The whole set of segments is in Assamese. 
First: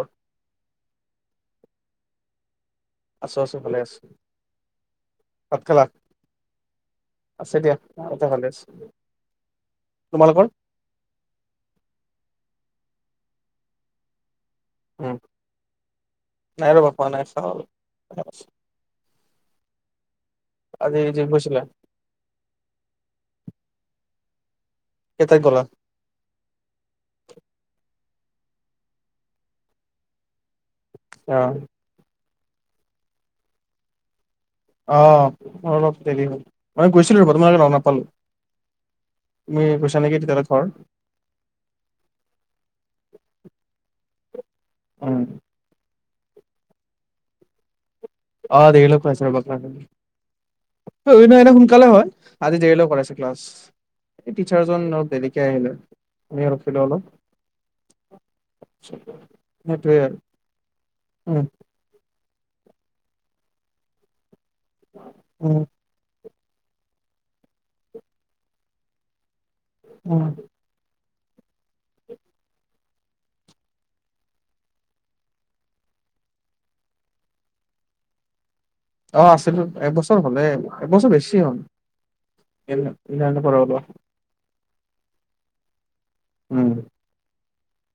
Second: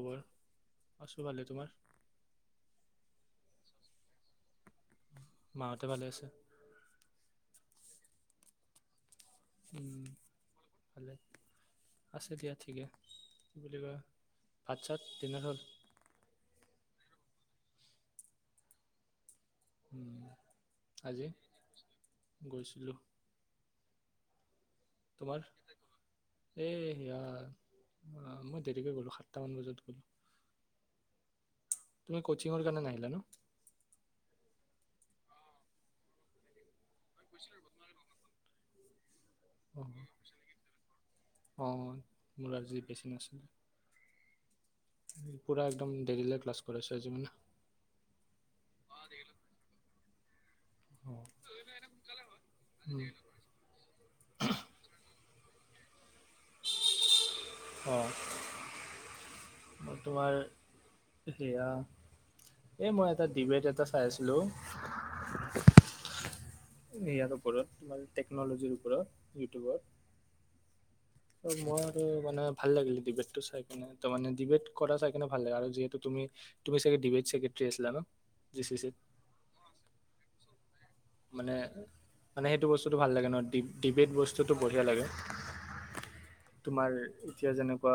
খবৰ আছোঁ ভালে তোমাৰ? আছোঁ, আছোঁ ভালে আছোঁ। ভাত খালা? মাহঁতে ভালে আছে আছে দিয়া। [unintelligible] উম, তোমালোকৰ ভাল আছোঁ দিয়া। ঠিকে বুলি কয়। ভাত ছাত দিনাৰ হ'ল? হোৱা নাই চাওঁ উম, আজি গৈছিলোঁ। কেইটাত তোমাৰ গ'লা এই হিয়াৰ অ' মই দেৰিকৈ গ'লো সাতটামান বজাত গলোঁ। অ' তুমি কচিংৰ কাৰণে নাহিলা ন। আহ অলপ দেৰি হ'ল। মই গৈছিলো বৰ্তমানে লগ নাপালো। তুমি অ গৈছা নেকি তেতিয়াহ'লে ঘৰ অ মোৰ আজি বেছি নাছিলে। উম পুৰা একদম দেৰিলে ক্লাছ কৰাছে আজি মানে। অ দেৰিলৈকে কৰাইছে ৰবা ক্লাছ আজি। অঁ সেই নাই ন সোনকালে হয় আজি দেৰিলৈ উম, কৰাইছে ক্লাছ, এই টিচাৰ অলপ দেৰি কে আহিলো। অঁ [unintelligible] মই সেইটোৱে তোমাৰ উম। এ মই এটা ডিবেট এটা চাই আছিলো। উম। ইয়াৰ ওপৰত তোমাৰ টেকনলজিৰ ওপৰত। ইউটিউবত উম। মই আৰু মানে ভাল লাগিলে ডিবেটটো চাই কিনে তে ডিবেট কৰা চাই কিনে ভাল লাগে আৰু যিহেতুু তুমি চাগে ডিবেটছেক্ৰটাৰী আছিলা ন? জি চি চিত অ আছিলো এবছৰ হলে এবছৰ বেছি মানে মানে হ'ল [unintelligible] টো বঢ়িয়া লাগে উম তোমাৰ এতিয়া যেনেকুৱা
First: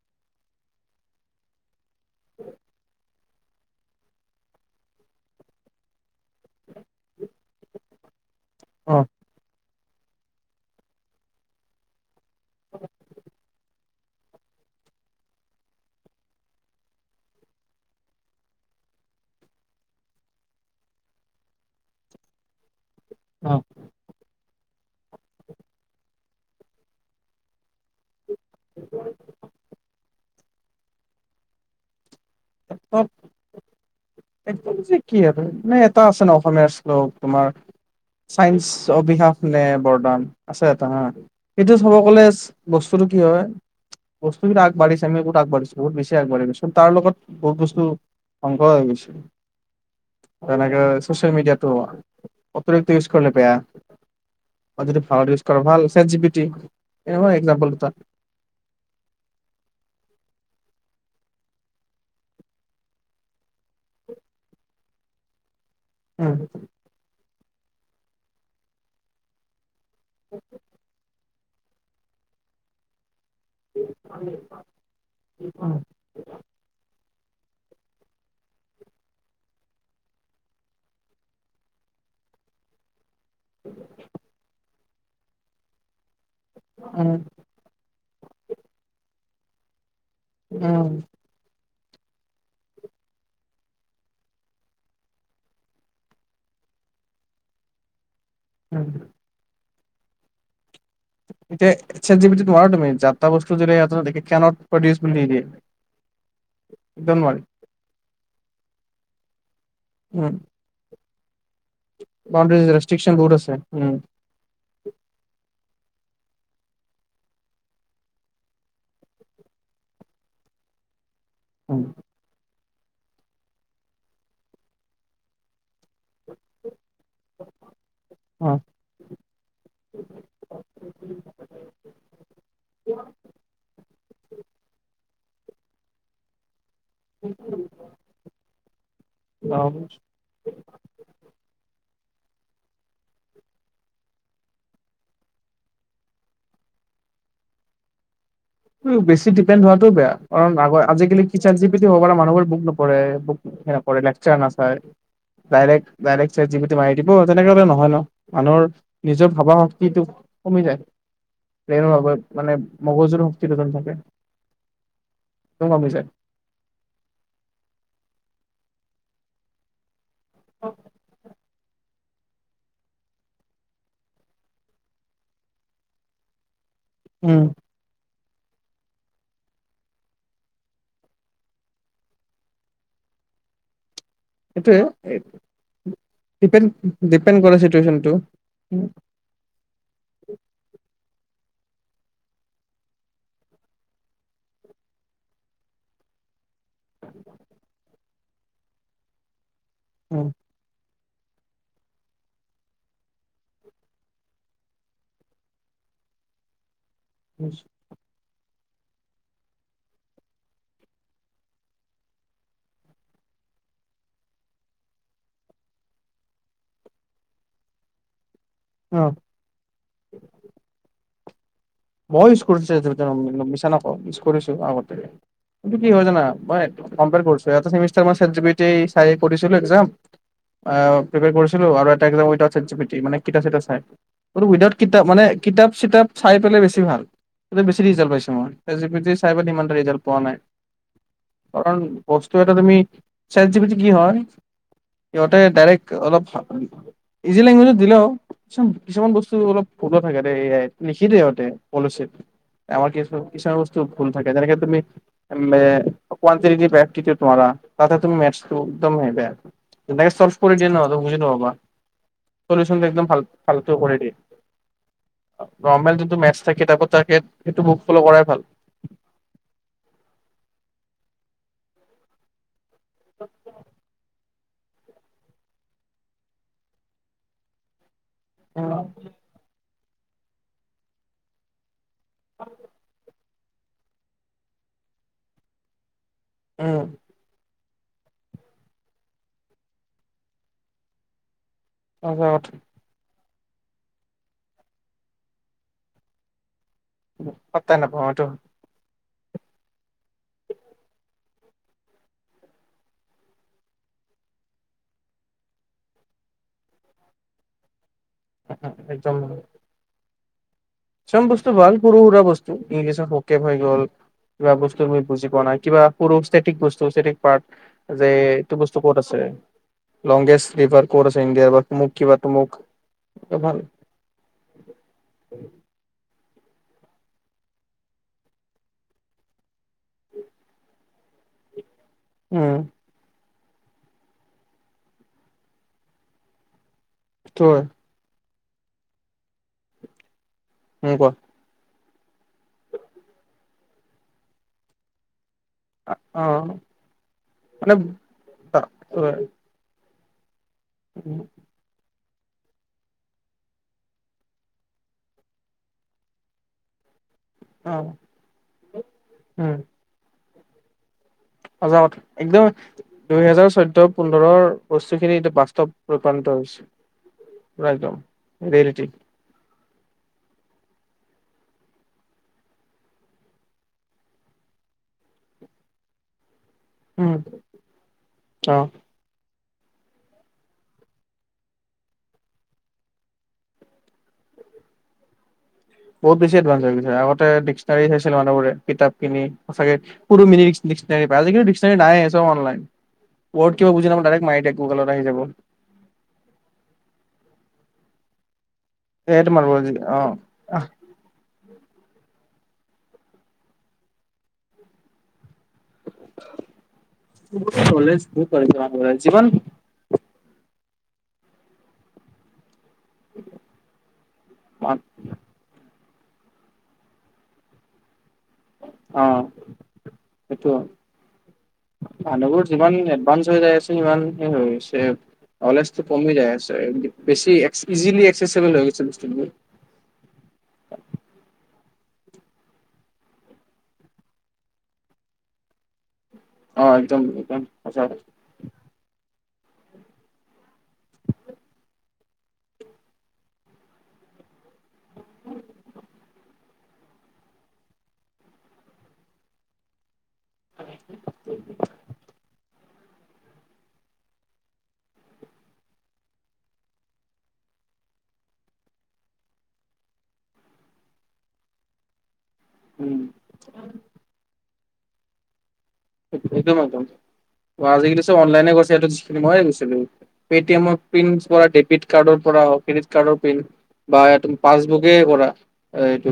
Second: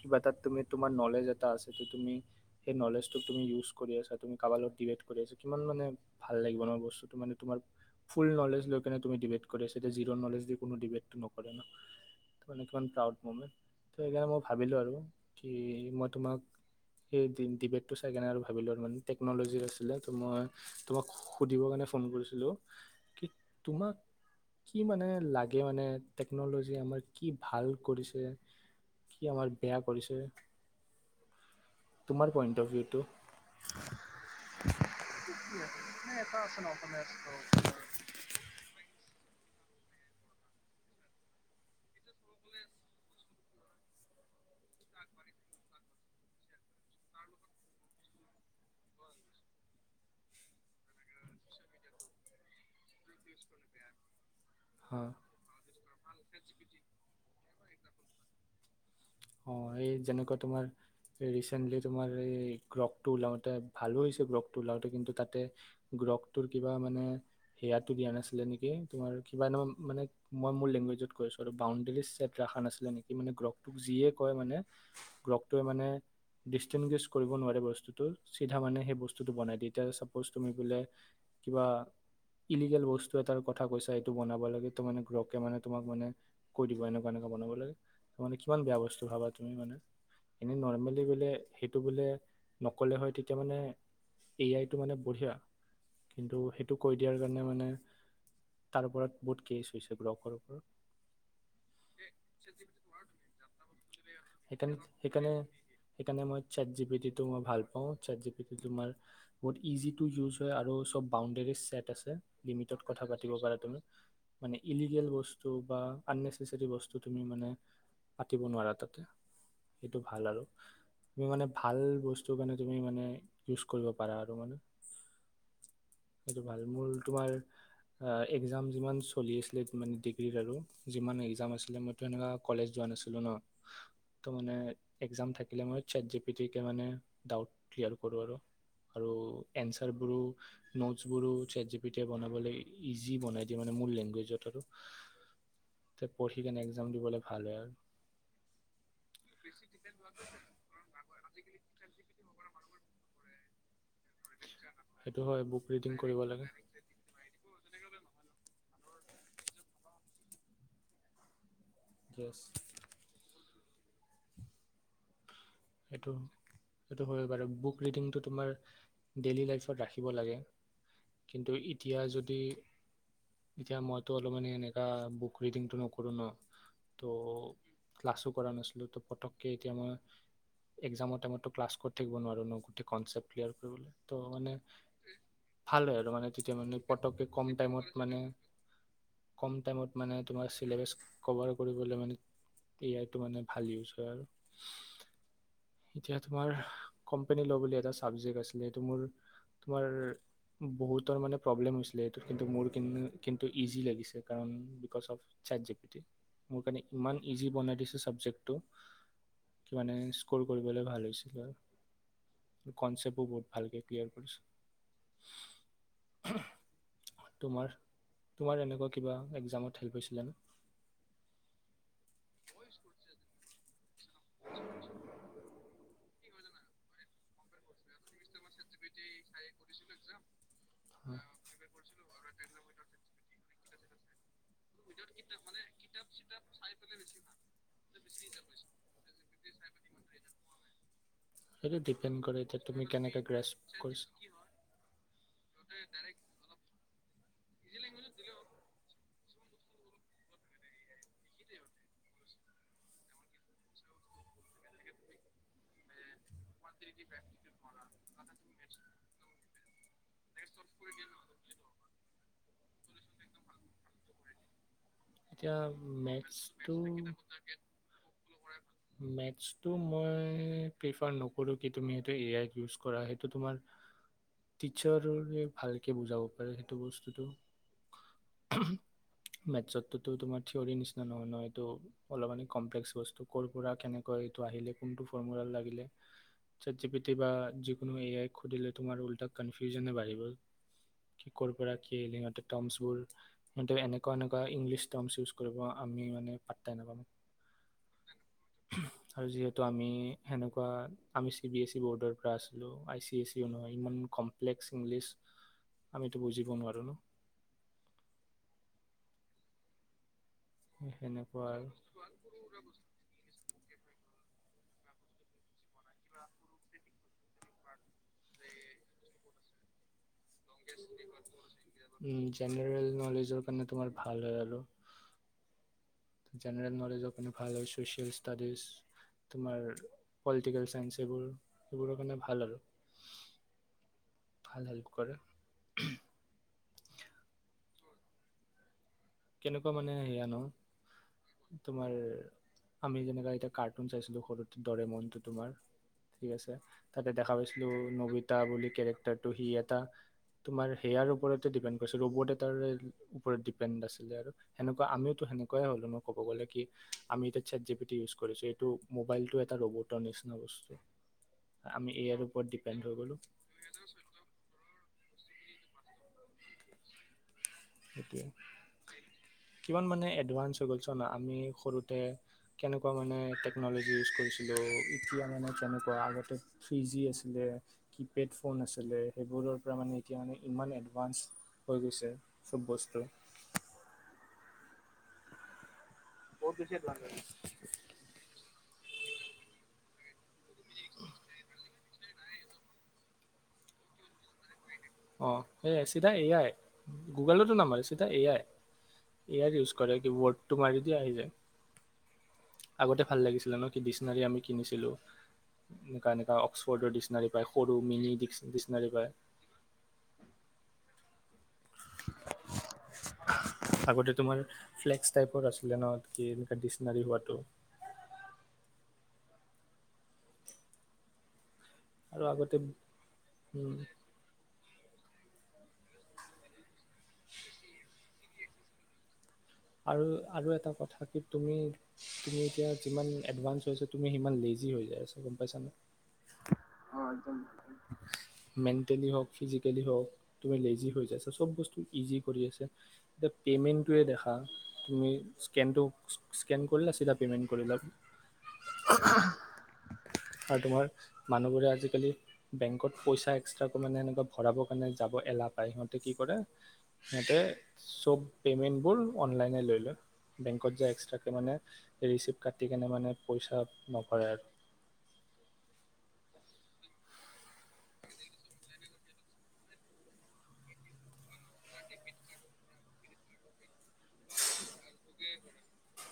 কিবা এটা তুমি তোমাৰ নলেজ এটা আছে তুমি সেই নলেজ টো টোক তুমি ইউজ কৰি আছা তুমি কাবাৰ লগত ডিবেট কৰি আছা কিমান মানে ভাল লাগিব ন বস্তু মানে তোমাৰ ফুল নলেজ লৈকেনে অ', তুমি ডিবেট কৰি আছ এতিয়া জিৰ নজ দি কোনো ডিবেট নকৰে নি মানে কিমান প্ৰাউড মুমেণ্ট ত সেইকাৰণে মই ভাবিলোঁ আৰু কি মই তোমাক সেই ডিবেটো চাই কাৰণে আৰু ভাবিলোঁ আৰু মানে টেকন'লজিৰ আছিলে তো মই তোমাক সুধিবৰ কাৰণে ফোন কৰিছিলোঁ কি অ', তোমাক কি মানে, লাগে মানে টেকনল'জি আমাৰ কি ভাল কৰিছে কি আমাৰ বেয়া কৰিছে তোমাৰ পইণ্ট অফ প ভিউটো একদমযে কি এটা, মানে এটা আছে ন' অসমীয়াৰ শ্লোক, তোমাৰ চাইন্স অভিশাপ নে বৰদান আছে এটা হা, সেইটো চাব গ'লে বস্তুটো কি হয়, বস্তুবিলাক আগাঢ়িছেনে, বহুত আগবাঢ়িছো, বহুত বেছি আগবাঢ়ি গৈ। তাৰ লগত বহুত বস্তু ধ্বংস হৈ গৈছে। তেনেকে চচিয়েল মিডিয়াতো অতিৰিক্ত ইউজ কৰিলে বেয়া। অ যদি হা ভালত ইউজ কৰা ভাল একজিভিটি এহয় একজাম্পল এটা। অঁ এই যেনেকুৱা তোমাৰ ৰিচেণ্টলি তোমাৰ এই গ্লকটো ওলাওতে ভালো হৈছে গ্লকটো ওলাওতে কিন্তু তাতে উম, গ্লকটোৰ কিবা মানে সেয়াটো দিয়া নাছিলে নেকি তোমাৰ কিবা ন মানে মই মোৰ লেংগুৱেজত কৰিছোঁ আৰু বাউণ্ডেৰী চেট ৰাখা নাছিলা নেকি? মানে গ্লকটোক যিয়ে কয় মানে গ্ৰকটোৱে উম, মানে ডিষ্টিংগেছ কৰিব নোৱাৰে বস্তুটো চিধা মানে সেই বস্তুটো বনায় দিয়ে এতিয়া চাপছ তুমি বোলে কিবা ইলিগেল বস্তু টো এতাৰ কথা কৈছা এইটো বনাব লাগে। তো মানে ঘ্লকে মানে তোমাক মানে কৈ দিব উম, এনেকুৱা এনেকুৱা বনাবলৈ মানে কিমান বেয়া বস্তু খাবা তুমি মানে এনে উম, নৰ্মেলি বোলে সেইটো বোলে নক'লে হয় তেতিয়া মানে এ আইটো মানে বঢ়িয়া। কিন্তু সেইটো কৈ দিয়াৰ কাৰণে মানে উম। তাৰ ওপৰত বহুত কেছ পিছে ব্লকৰ ওপৰত এতিয়া চেট জি পিত নোৱাৰা তুমি যা তা বস্তু যদি ইয়াত সেইকাৰণে সেইকাৰণে সেইকাৰণে মই একদম চেটজিপিটিটো নোৱাৰি মই ভাল পাওঁ চেটজিপিটি তোমাৰ বহুত ইজি তু উম। ইউজ হয় আৰু চব বাউণ্ডেৰীত চেট আছে বাউণ্ডেৰীজ লিমিটড কথা ৰেষ্ট্ৰিকচন বহুত পাতিব আছে পাৰা তুমি, উম, মানে ইলিগেল বস্তু বা আননেচেচাৰী বস্তু তুমি মানে পাতিব নোৱাৰা তাতে। সেইটো ভাল আৰু তুমি মানে ভাল উম। বস্তু মানে তুমি মানে ইউজ কৰিব পাৰা আৰু মানে সিটো ভাল মোৰ তোমাৰ অ এক্সাম যিমান চলি আছিলে মানে ডিগ্ৰীৰ আৰু যিমান এক্সাম আছিলে মইটো হেনেকা কলেজ যোৱা নাছিলোঁ ন। ত মানে এক্সাম থাকিলে মই চেটজিপিটি তেতিয়া মানে ডাউট ক্লিয়াৰ কৰোঁ আৰু। আৰু অ', এনছাৰ কৰোঁ, নোটছ কৰোঁ, চেচজি তেতিয়া বনাবলৈ ইজি বনাই দিয়ে মানে মোৰ লেংগুৱেজত আৰু। পঢ়িকেনে এক্সাম দিবলৈ ভাল হয় আৰু। বেছি ডিপেণ্ড হোৱাটো বেয়া কাৰণ আগৰ আজিকালি চেন্সিভিটি হ'ব পৰা মানুহবোৰ ভোক নকৰে ভোক হে নকৰে লেকচাৰ নাচ হয় সেইটো হয় বুক ডাইৰেক্ট, ৰিডিং কৰিব ডাইৰেক্ট লাগে। চেকজিভিটো মাৰি দিব তেনেকুৱা নহয় ন মানুহৰ নিজৰ ভাবা শক্তিটো কমি যায়। [unintelligible] আগত য়েছ মানে মগজুুৰো [unintelligible] থাকে। কমি যায় সেইটো, সেইটো হয় বাৰু, বুক ৰিডিংটো তোমাৰ ডেইলী লাইফত ৰাখি দিব লাগে। কিন্ত ই এতিয়া যদি, এতিয়া মইতো অলপ মান এনেকুৱা বুক ৰিডিংটো নকৰো ন' উম ত' লাষ্টত কৰা নাছিলো। ত' পট্টকে এতিয়া মই এক্সামৰ টাইমতো ক্লাছ কৰি থাকিব নোৱাৰো ন', গোটেই কনচেপ্ট ক্লিয়াৰ কৰিবলৈ। ত' মানে সেইটোয়ে ভাল হয়, আৰু মানে তেতিয়া ডিপেণ্ড মানে পট্টকৈ ডিপেণ্ড কম কৰে টাইমত চিটুৱেচনটো মানে কম টাইমত মানে তোমাৰ শ্লেবাছ কভাৰ কৰিবলৈ মানে এ আইটো মানে ভাল ইউচ হয় আৰু এতিয়া তোমাৰ কম্পেনী ল' বুলি এটা চ চাবজেক্ট আছিলে, এইটো মোৰ তোমাৰ বহুত তাৰমানে প্ৰব্লেম হৈছিলে সেইটোত, কিন্তু মোৰ কাৰনে কিন্তু ইজি লাগিছে, কাৰণ বিকজ অ'ফ চেত জিপিটি। মোৰ কাৰণে ইমান ইজি বনাই দিছে ছাবজেক্ট ত' কি মানে সৰু কৰিবলৈ ভাল হৈছে। আৰু কনচেপ্ট বহুত ভালকে ক্লিয়াৰ কৰিছে। তোমাৰ তোমাৰ এনেকুৱা অ', কিবা এক্সামত হেল্প পাইছিলা নে? মই ইউচ কৰিছোঁ চেত [unintelligible] মিছা নকওঁ ইয়োছ কৰিছোঁ আগতে। কিন্ত কি হয় জানা, মই কম্পেয়াৰ কৰিছোঁ এটা ছেমিষ্টাৰ মই চাড জিপিটি চায় কৰিছিলোঁ এক্সাম অ' প্ৰিপেয়াৰ কৰিছিলো আৰু এটা এক্সাজাম উইডাওত চেত জিপিতি, মানে কিতাপ-চিতাপ চাই। উইডাওত কিতাপ মানে কিতাপ-চিতাপ চাই পে বেছি ভাল, বেছি ৰিজাল্ট পাইছোঁ মই। চেত জিপিটি চাই মই ইমানটা ৰিজাল্ট পোৱা নাই। সেইটো কাৰণ ডিপেণ্ড বস্তু কৰে এটা এতিয়া তুমি, কেনেকৈ চেত গ্ৰেছ জিপিতি কি কৰিছা। হয়, সিহঁতে দাৰেক্ট অলপ ইজি লেংগুৱেজত দিলেও, কিছু কিছুমান বস্তু অলপ ভুলো থাকে দেই এ, লিখি দিয়ে সিহঁতে পলিচিত। আমাৰ কিছু কিছুমান বস্তু ভুল থাকে, যেনেকে তুমি [unintelligible] ওৱান তাতে তুমি মেটচ টো। একদমেই বেয়া। যেনেকৈ চলফ কৰি দিয়ে ন বুজি নাপাবা। চলিছনটো একদম ফালটো কৰি দিয়ে। এতিয়া নৰ্মেল যোনটো মেথছ থাকে মেথড কিতাপত থাকে সেইটো বুক ফল' কৰাই ভাল মেটছ টো মই প্ৰীফাৰ নকৰো কিন্তু, এইটো মে তে এই আই ইউছ কৰা সেইটো তোমাৰ টিচাৰ ভালকে বুজাব পাৰে সেইটো বস্তুটো। অ। তো তোমাৰ থিয়ৰ নিচিনা নহয় নয়টোএইটো অলপ মানি কমপ্লেক্স বস্তু। ক'ৰ পৰা কেনেকৈ এইটো আহিলে কোনটো ফৰ্মুলাত লাগিলে। Chat um G P T বা যি কোনো এ আই খুলিলে তোমাৰ উলটা কনফিউজয়ে বাঢ়িব। ক'ৰ পৰা কি সিহঁতে টমছবোৰ হেতে এনেকুৱা এনেকুৱা ইংলিছ টাৰ্মছ ইউছ কৰিব আমি মানে পাত্তাই নাপাম পাত্তা নাপাওঁ উম সেইটো। আৰু যিহেতু আমি সেনেকুৱা আমি চি বি এছ ই ব'ৰ্ডৰ পৰা আছিলোঁ আই চি এছ ই নহয় ইমান কমপ্লেক্স ইংলিছ আমিতো বুজিব নোৱাৰোঁ ন। একদম। চব সেনেকুৱা বস্তু আৰু ভাল সৰু সুৰা বস্তু ই চ সকে হৈ গ'ল। কিবা বস্তু তুমি বুজি পোৱা নাই কি বাৰু টিক বস্তু পাৰ্ যে এইটো বস্তু ক'ত আছে? লংগেষ্ট ৰিভাৰ কত আছে ইণ্ডিয়াৰ বা কিবা তুম জেনেৰেল নলেজৰ ভাল কাৰণে তোমাৰ ভাল হয় আৰু জেনেৰেল নলেজৰ কাৰণে ভাল হয় ছ'চিয়েল ষ্টাডিজ, তোমাৰ পলিটিকেল চাইন্স, এইবোৰ হেইবোৰৰ কাৰণে ভাল উম আৰু। ভাল হেল্প কৰে। টোৱে। কেনেকুৱা মানে সেয়া ন? উম কোৱা তোমাৰ আমি যেনেকা এতিয়া কাৰ্টুন চাইছিলো সৰুতে দৰিমণ তোমাৰ অ ঠিক আছে তাতে দেখা মানে পাইছিলো নবিতা বুলি কেৰেক্টাৰটো সি এটা তোমাৰ সেয়াৰ ওপৰতে ডিপেণ্ড কৰি ৰ'বট এটাৰ ওপৰত ডিপেণ্ড আছে। আছিলে আৰু সেনেকুৱা আমিও টো সেনেকুৱাই হ'লো ক'ব গ'লে কি আমি এতিয়া চে্ট অ জি পি টি ইউজ কৰিছো এইটো মোবাইল টো উম এটা ৰোবটৰ নিছি চিনা বস্তু। আমি এ আইৰ [unintelligible] ওপৰত একদম ডিপেণ্ড হৈ গ'লোঁ দুইহেজাৰ চৈধ্যয় পোন্ধৰৰ বস্ বস্তুখিনি এতিয়া বাস্তৱ ৰূপানিত হৈছে। পোৰা একদম সেইটোৱে ৰিয়েলিটি। কিমান মানে এডভানঞ্চ হৈ গ'ল চোৱা না, আমি সৰুতে কেনেকুৱা মানে টেকন'লজি ইউজ কৰিছিলোঁ এতিয়া মানে কেনেকুৱা আগতে থ্ৰী জি উম আছিলে কিপেড অ ফোন আছিলে সেইবোৰৰ পৰা মানে এতিয়া মানে ইমান এডভানঞ্চ হৈ গৈছে। চব বস্তু বহুত বেছি এড ভানঞ্চ হৈ গৈছে আগতে ডিক্স নাৰী চাইছিল মানুহবোৰে কিতাপ যিখিনি সঁচা কে সৰু মিনি ডিক্সনাৰী বাঁল সিখিনি নাইয়ে চব অনলাইন ৱৰ্ড কিবা বুজি নাপালে দাইৰেক মাৰি দিয়ে অ' সেইয়া চিধা এয়াই গুগলতো নামাৰিছে এটা এয়াই সেয়ে তোমাৰ ইয়াৰ ইউজ কৰে অ কি বৰ্ডটো মাৰি দিয়া আহি যায় আগতে ভাল লাগিছিলে ন কি ডিক্সনাৰী আমি কিনিছিলো এনেকা এনেকা অক্স'ফৰ্ডৰ ডিক্সনাৰী পায় সৰু নলেজ মিনি ডিস ডিক্সনাৰী বহুত পায়। যিমান আগতে তোমাৰ ফ্লেক্স টাইপৰ আছিলে ন। কি এনেকুৱা ডি্চনাৰী হোৱাটো। অ', সেইটো। আৰু মানুহবোৰ আগতে যিমান এডভান্স হৈ যায় আছে উম সিমান সেই হৈছে আছে। ন'লেজটো কমি যায় আছে, দিপ বেছি এক্স ইজিলি চেচিবল হৈ গৈছে বস্তুবোৰ। আৰু আৰু এটা কথা কি তুমি তুমি এতিয়া যিমান এডভান্স হৈ আছা, তুমি সিমান লেজি হৈ যাই আছা, গম পাইছানে। অ', একদম মেন্টেলি হওঁক ফিজিকেলি হওঁক তুমি লেজি হৈ যায় আছা, চব বস্তু ইজি কৰি আছে, এতিয়া পেমেণ্টোৱে দেখা তুমি স্কেনটো স্কেন কৰিলা চিধা পেমেণ্ট কৰিলা। আৰু তোমাৰ মানুহবোৰে আজিকালি বেংকত পইচা এক্সট্ৰাকৈ মানে এেনেকুৱা ভৰাবৰ কাৰণে যাব এলাহ পায়, সিহঁতে কি কৰে সিহঁতে চব পেমেণ্টবোৰ অনলাইনে লৈ লয় বেংকত যায় এক্সট্ৰাকে মানে ৰিচিপ্ট কাটি কেনে উম মানে পইচা নভৰে আৰু। একদম, একদম আজিকালি চব অনলাইনে কৰিছে যিখিনি ময়ে গৈছিলোঁ, পেটিএমৰ প্ৰিন্ট পৰা ডেবিট কাৰ্ডৰ পৰা ক্ৰেডিট কাৰ্ডৰ প্ৰিন্ট বা পাছবুকে কৰা এইটো।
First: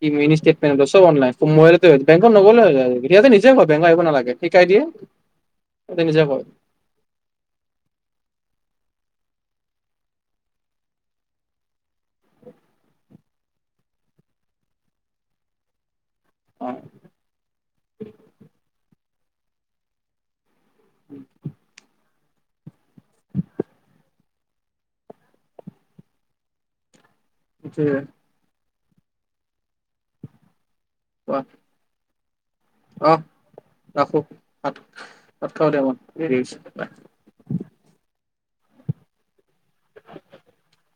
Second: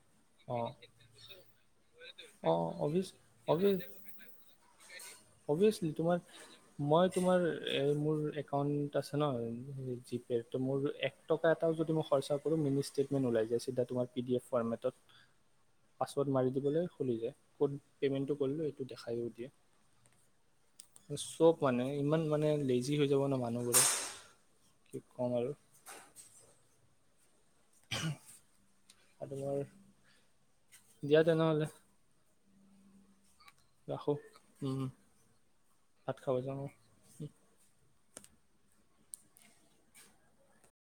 কি অঁ মিনিষ্টেটমেন্ত চব অনলাইন, মোবাইলতে হয়, বেংকত নগ'লেই হৈ যায়, এতিয়াটো নিজেই হ অফিয়চলি বুজিছোঁ, সিহঁতে তোমাৰ নিজে কয় মই তোমাৰ এ মোৰ একাউণ্ট আছে ন হেৰি জি পে তো মোৰ এক টকা এটাও যদি মই খৰচা কৰোঁ মিনি ষ্টেটমেণ্ট ওলাই যায় চিধা তোমাৰ পি ডি এফ ফৰ্মেটত। পাছৱৰ্ড মাৰি অ দিবলৈ খুলি যায়, ক'ত পেমেণ্টটো কৰিলোঁ এইটো দেখাই য়ে চব মানে ইমান মানে লেজি জি হৈ যাব ন মানুহবোৰে। কি কম আৰু। যে এইটো বৰ দিয়া তেনেহলে। অঁহ। ৰাখোঁ ৰাখো, কাটো, ভাত খাওঁ দিয়া মই, ভাত খাব দেৰি যাওঁ হৈছে বাই।